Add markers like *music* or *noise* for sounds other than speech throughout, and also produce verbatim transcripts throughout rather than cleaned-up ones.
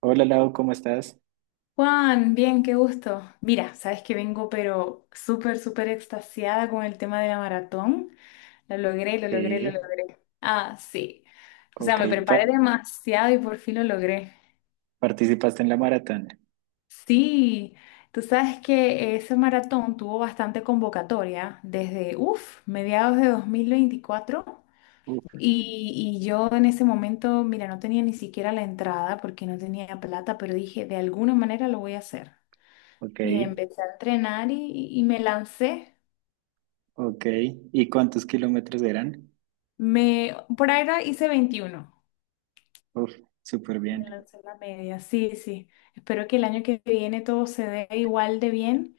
Hola Lau, ¿cómo estás? Juan, bien, qué gusto. Mira, sabes que vengo pero súper, súper extasiada con el tema de la maratón. Lo logré, lo logré, lo Sí, logré. Ah, sí. O sea, ok. me pa- preparé demasiado y por fin lo logré. ¿Participaste en la maratón? Sí, tú sabes que ese maratón tuvo bastante convocatoria desde, uff, mediados de dos mil veinticuatro. Uf, Y, y yo en ese momento, mira, no tenía ni siquiera la entrada porque no tenía plata, pero dije, de alguna manera lo voy a hacer. ok, Mira, empecé a entrenar y, y me lancé. ok. ¿Y cuántos kilómetros eran? Me, por ahora hice veintiuno. Uf, súper Me bien. lancé la media, sí, sí. Espero que el año que viene todo se dé igual de bien.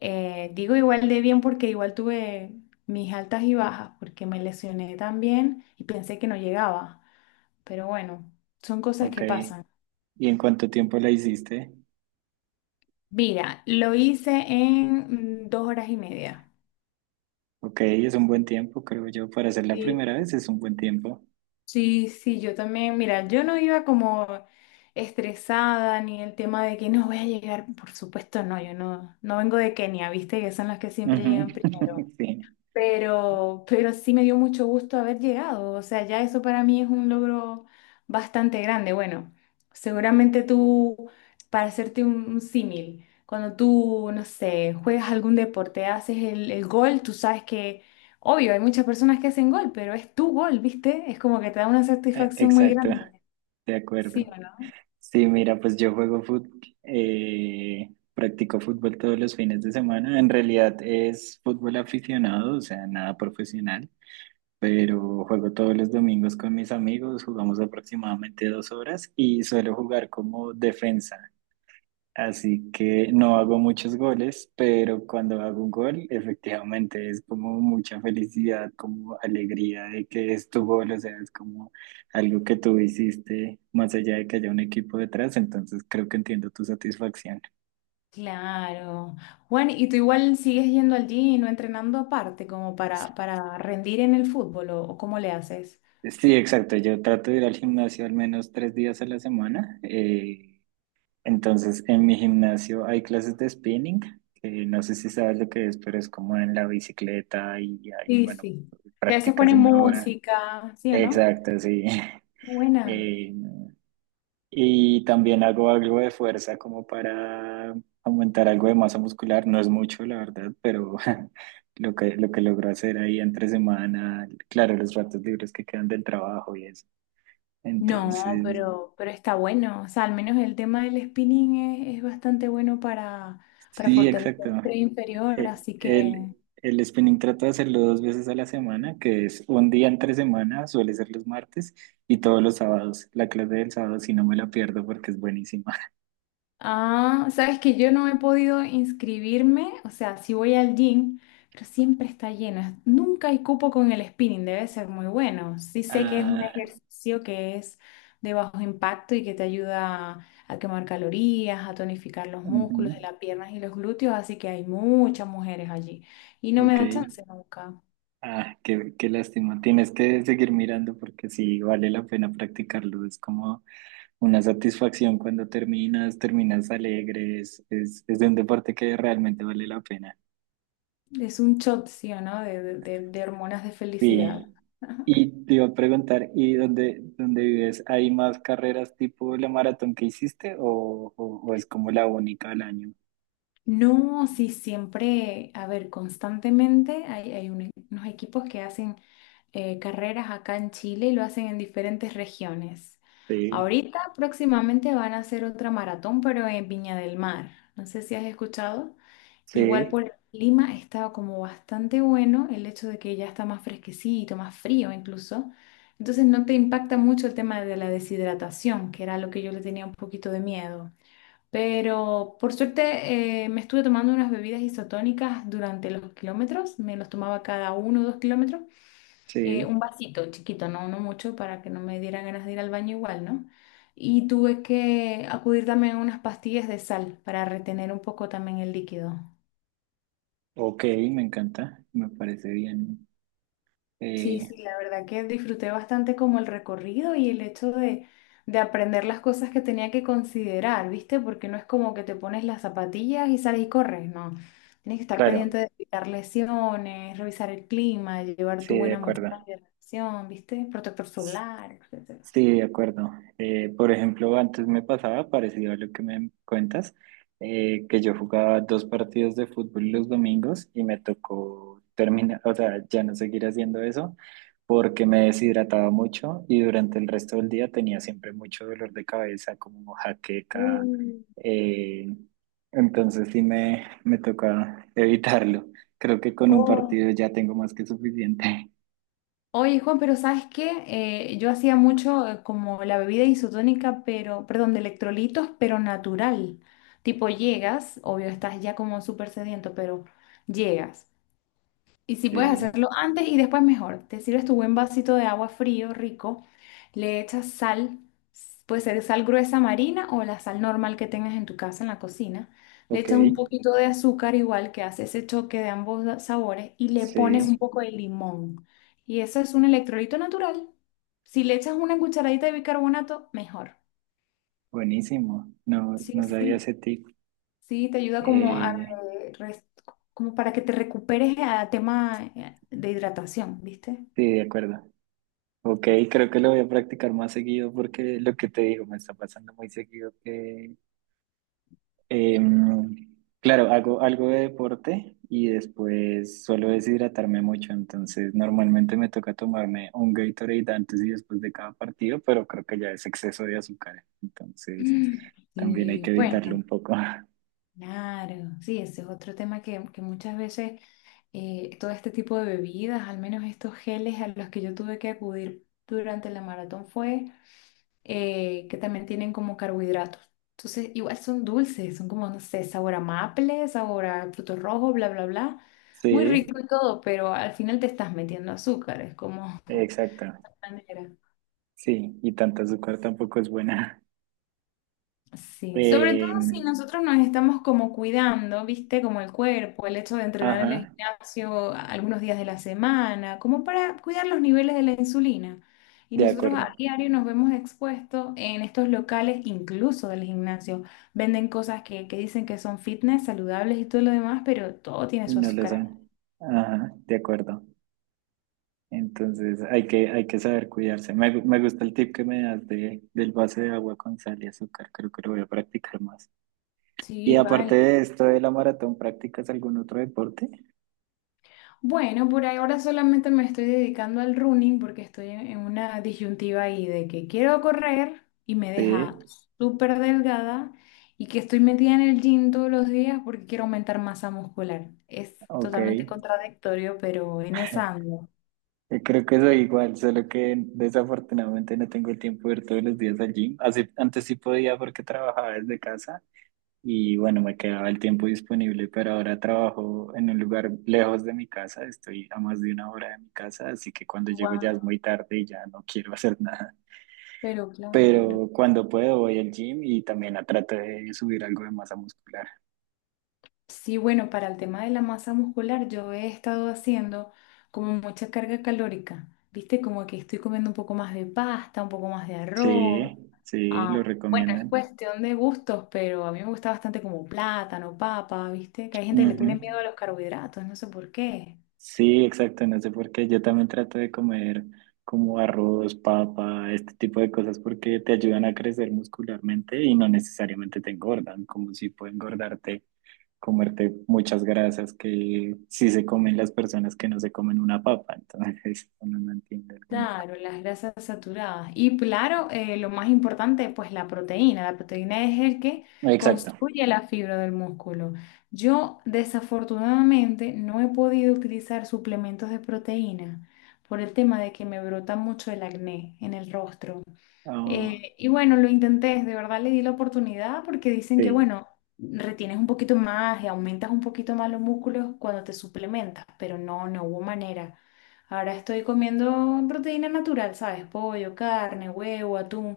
Eh, digo igual de bien porque igual tuve mis altas y bajas, porque me lesioné también y pensé que no llegaba. Pero bueno, son cosas Ok. que pasan. ¿Y en cuánto tiempo la hiciste? Mira, lo hice en mm, dos horas y media. Ok, es un buen tiempo, creo yo. Para hacer la Sí. primera vez es un buen tiempo. Sí, sí, yo también, mira, yo no iba como estresada ni el tema de que no voy a llegar, por supuesto no, yo no, no vengo de Kenia, viste que son las que siempre Ujú, llegan primero. *laughs* sí, Pero, pero sí me dio mucho gusto haber llegado. O sea, ya eso para mí es un logro bastante grande. Bueno, seguramente tú, para hacerte un, un símil, cuando tú, no sé, juegas algún deporte, haces el, el gol, tú sabes que, obvio, hay muchas personas que hacen gol, pero es tu gol, ¿viste? Es como que te da una e- satisfacción muy exacto, grande. de ¿Sí acuerdo. o no? Sí, mira, pues yo juego fútbol, eh, practico fútbol todos los fines de semana. En realidad es fútbol aficionado, o sea, nada profesional, pero juego todos los domingos con mis amigos, jugamos aproximadamente dos horas y suelo jugar como defensa. Así que no hago muchos goles, pero cuando hago un gol, efectivamente es como mucha felicidad, como alegría de que es tu gol, o sea, es como algo que tú hiciste, más allá de que haya un equipo detrás, entonces creo que entiendo tu satisfacción. Claro. Juan, ¿y tú igual sigues yendo al gym o entrenando aparte como para, para rendir en el fútbol o o cómo le haces? Sí, exacto. Yo trato de ir al gimnasio al menos tres días a la semana. eh, Entonces, en mi gimnasio hay clases de spinning, que no sé si sabes lo que es, pero es como en la bicicleta y hay, Sí, bueno, sí. Que a veces prácticas ponen una hora. música, ¿sí o no? Exacto, sí. *laughs* Buena. Eh, y también hago algo de fuerza como para aumentar algo de masa muscular. No es mucho, la verdad, pero *laughs* lo que, lo que logro hacer ahí entre semana, claro, los ratos libres que quedan del trabajo y eso. No, Entonces, pero, pero está bueno. O sea, al menos el tema del spinning es, es bastante bueno para, para sí, fortalecer exacto. el tren inferior, Eh, así El, que... el spinning trato de hacerlo dos veces a la semana, que es un día entre semana, suele ser los martes y todos los sábados. La clase del sábado si no me la pierdo porque es buenísima. *laughs* Ah, sabes que yo no he podido inscribirme, o sea, sí voy al gym, pero siempre está llena. Nunca hay cupo con el spinning, debe ser muy bueno. Sí sé que es un Ah, ejercicio que es de bajo impacto y que te ayuda a quemar calorías, a tonificar los ujú, músculos de las piernas y los glúteos, así que hay muchas mujeres allí. Y no me ok. da chance nunca. Ah, qué, qué lástima. Tienes que seguir mirando porque sí vale la pena practicarlo. Es como una satisfacción cuando terminas, terminas alegres. Es, es es de un deporte que realmente vale la pena. Es un shot, ¿sí o no?, de, de de- de hormonas de felicidad. Sí. Y te iba a preguntar, ¿y dónde, dónde vives? ¿Hay más carreras tipo la maratón que hiciste o, o- o es como la única al año? No, sí, siempre, a ver, constantemente hay, hay un- unos equipos que hacen eh, carreras acá en Chile y lo hacen en diferentes regiones. Sí, Ahorita próximamente van a hacer otra maratón, pero en Viña del Mar. No sé si has escuchado. Igual por sí, el clima está como bastante bueno el hecho de que ya está más fresquecito, más frío incluso. Entonces no te impacta mucho el tema de la deshidratación, que era lo que yo le tenía un poquito de miedo. Pero por suerte eh, me estuve tomando unas bebidas isotónicas durante los kilómetros, me los tomaba cada uno o dos kilómetros, eh, un sí. vasito chiquito, no, no mucho, para que no me diera ganas de ir al baño igual, ¿no? Y tuve que acudir también a unas pastillas de sal para retener un poco también el líquido. Ok, me encanta, me parece bien. Eh, Sí, sí, la verdad que disfruté bastante como el recorrido y el hecho de, de aprender las cosas que tenía que considerar, ¿viste? Porque no es como que te pones las zapatillas y sales y corres, no. Tienes que estar pendiente claro, de evitar lesiones, revisar el clima, llevar tu sí, de buena acuerdo. mochila de reacción, ¿viste? Protector solar, etcétera. Sí, de acuerdo. Eh, por ejemplo, antes me pasaba parecido a lo que me cuentas, eh, que yo jugaba dos partidos de fútbol los domingos y me tocó terminar, o sea, ya no seguir haciendo eso porque me deshidrataba mucho y durante el resto del día tenía siempre mucho dolor de cabeza, como jaqueca. Mm. eh, entonces sí me, me toca evitarlo. Creo que con un partido ya tengo más que suficiente. *laughs* Oye, Juan, pero ¿sabes qué? Eh, yo hacía mucho eh, como la bebida isotónica, pero, perdón, de electrolitos, pero natural. Tipo, llegas, obvio, estás ya como súper sediento, pero llegas. Y si puedes Sí, hacerlo antes y después mejor. Te sirves tu buen vasito de agua frío, rico, le echas sal, puede ser sal gruesa marina o la sal normal que tengas en tu casa, en la cocina. Le ok, echas un poquito de azúcar igual que hace ese choque de ambos da- sabores y le pones un sí. poco de limón. Y eso es un electrolito natural. Si le echas una cucharadita de bicarbonato, mejor. Buenísimo, no, Sí, no sabía sí, ese tip. sí, te ayuda como a Eh, re- res- como para que te recuperes a tema eh, de hidratación, ¿viste? sí, de acuerdo. Ok, creo que lo voy a practicar más seguido porque lo que te digo me está pasando muy seguido que, em, claro, hago algo de deporte y después suelo deshidratarme mucho, entonces normalmente me toca tomarme un Gatorade antes y después de cada partido, pero creo que ya es exceso de azúcar, entonces *clears throat* también hay que Y evitarlo bueno, un poco. *laughs* claro, sí, ese es otro tema que, que muchas veces eh, todo este tipo de bebidas, al menos estos geles a los que yo tuve que acudir durante la maratón fue eh, que también tienen como carbohidratos. Entonces, igual son dulces, son como, no sé, sabor a maple, sabor a frutos rojos, bla, bla, bla. Muy Sí, rico y todo, pero al final te estás metiendo azúcar, es como... *laughs* exacto. manera. Sí, y tanta azúcar tampoco es buena. Sí, sobre todo Eh, si nosotros nos estamos como cuidando, ¿viste? Como el cuerpo, el hecho de entrenar en el ajá, gimnasio a- algunos días de la semana, como para cuidar los niveles de la insulina. Y de nosotros a acuerdo. diario nos vemos expuestos en estos locales, incluso del gimnasio. Venden cosas que, que dicen que son fitness, saludables y todo lo demás, pero todo tiene Y su no lo azúcar. saben. Ajá, de acuerdo. Entonces hay que, hay que saber cuidarse. Me, gu- me gusta el tip que me das de, del vaso de agua con sal y azúcar. Creo que lo voy a practicar más. Y Sí, aparte vale. de esto de la maratón, ¿practicas algún otro deporte? Bueno, por ahora solamente me estoy dedicando al running porque estoy en en una disyuntiva ahí de que quiero correr y me deja Sí, súper delgada y que estoy metida en el gym todos los días porque quiero aumentar masa muscular. Es ok. totalmente contradictorio, pero en esa *laughs* ando. Yo creo que soy igual, solo que desafortunadamente no tengo el tiempo de ir todos los días al gym. Así, antes sí podía porque trabajaba desde casa y bueno, me quedaba el tiempo disponible, pero ahora trabajo en un lugar lejos de mi casa, estoy a más de una hora de mi casa, así que cuando llego ya es Wow. muy tarde y ya no quiero *laughs* hacer nada. Pero claro. Pero cuando puedo voy al gym y también a trato de subir algo de masa muscular. Sí, bueno, para el tema de la masa muscular, yo he estado haciendo como mucha carga calórica, ¿viste? Como que estoy comiendo un poco más de pasta, un poco más de Sí, arroz. sí, lo Ah, bueno, es recomiendan. cuestión de gustos, pero a mí me gusta bastante como plátano, papa, ¿viste? Que hay gente que le Ujú. tiene miedo a los carbohidratos, no sé por qué. Sí, exacto, no sé por qué. Yo también trato de comer como arroz, papa, este tipo de cosas porque te ayudan a crecer muscularmente y no necesariamente te engordan, como si puede engordarte comerte muchas grasas que sí se comen las personas que no se comen una papa, entonces *laughs* uno no entiende algunas Claro, cosas. las grasas saturadas. Y claro, eh, lo más importante, pues la proteína. La proteína es el que Exacto. construye la fibra del músculo. Yo desafortunadamente no he podido utilizar suplementos de proteína por el tema de que me brota mucho el acné en el rostro. Ah, Eh, y bueno, lo intenté, de verdad le di la oportunidad porque dicen que, sí, bueno, retienes un poquito más y aumentas un poquito más los músculos cuando te suplementas, pero no, no hubo manera. Ahora estoy comiendo proteína natural, ¿sabes? Pollo, carne, huevo, atún,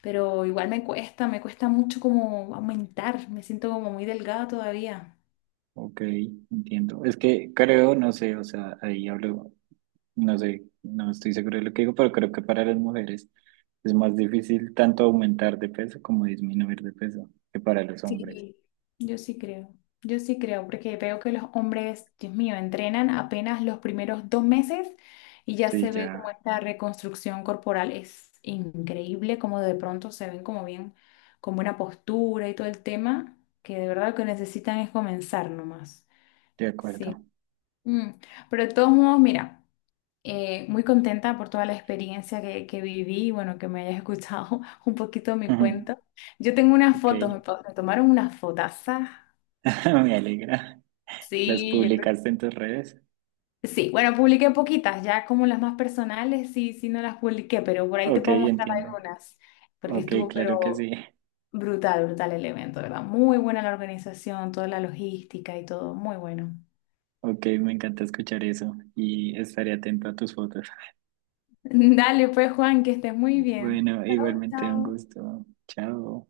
pero igual me cuesta, me cuesta mucho como aumentar, me siento como muy delgada todavía. ok, entiendo. Es que creo, no sé, o sea, ahí hablo, no sé, no estoy seguro de lo que digo, pero creo que para las mujeres es más difícil tanto aumentar de peso como disminuir de peso que para los hombres. Sí. Yo sí creo, yo sí creo, porque veo que los hombres, Dios mío, entrenan apenas los primeros dos meses y ya Sí, se ve como ya, esta reconstrucción corporal es increíble, como de pronto se ven como bien, con buena postura y todo el tema, que de verdad lo que necesitan es comenzar nomás. de Sí. acuerdo. Mm. Pero de todos modos, mira, eh, muy contenta por toda la experiencia que, que viví y bueno, que me hayas escuchado *laughs* un poquito mi Ujú, cuento. Yo tengo unas ok, fotos, me, pa- me tomaron unas fotazas. *laughs* me alegra. ¿Las Sí, yo creo. que- publicaste en tus redes? Sí, bueno, publiqué poquitas, ya como las más personales, sí, sí no las publiqué, pero por ahí te Ok, puedo mostrar entiendo. algunas, porque Ok, estuvo claro que sí. pero brutal, brutal el evento, ¿verdad? Muy buena la organización, toda la logística y todo, muy bueno. Ok, me encanta escuchar eso y estaré atento a tus fotos. *laughs* Dale, pues Juan, que estés muy bien. Bueno, Chao, igualmente un chao. gusto. Chao.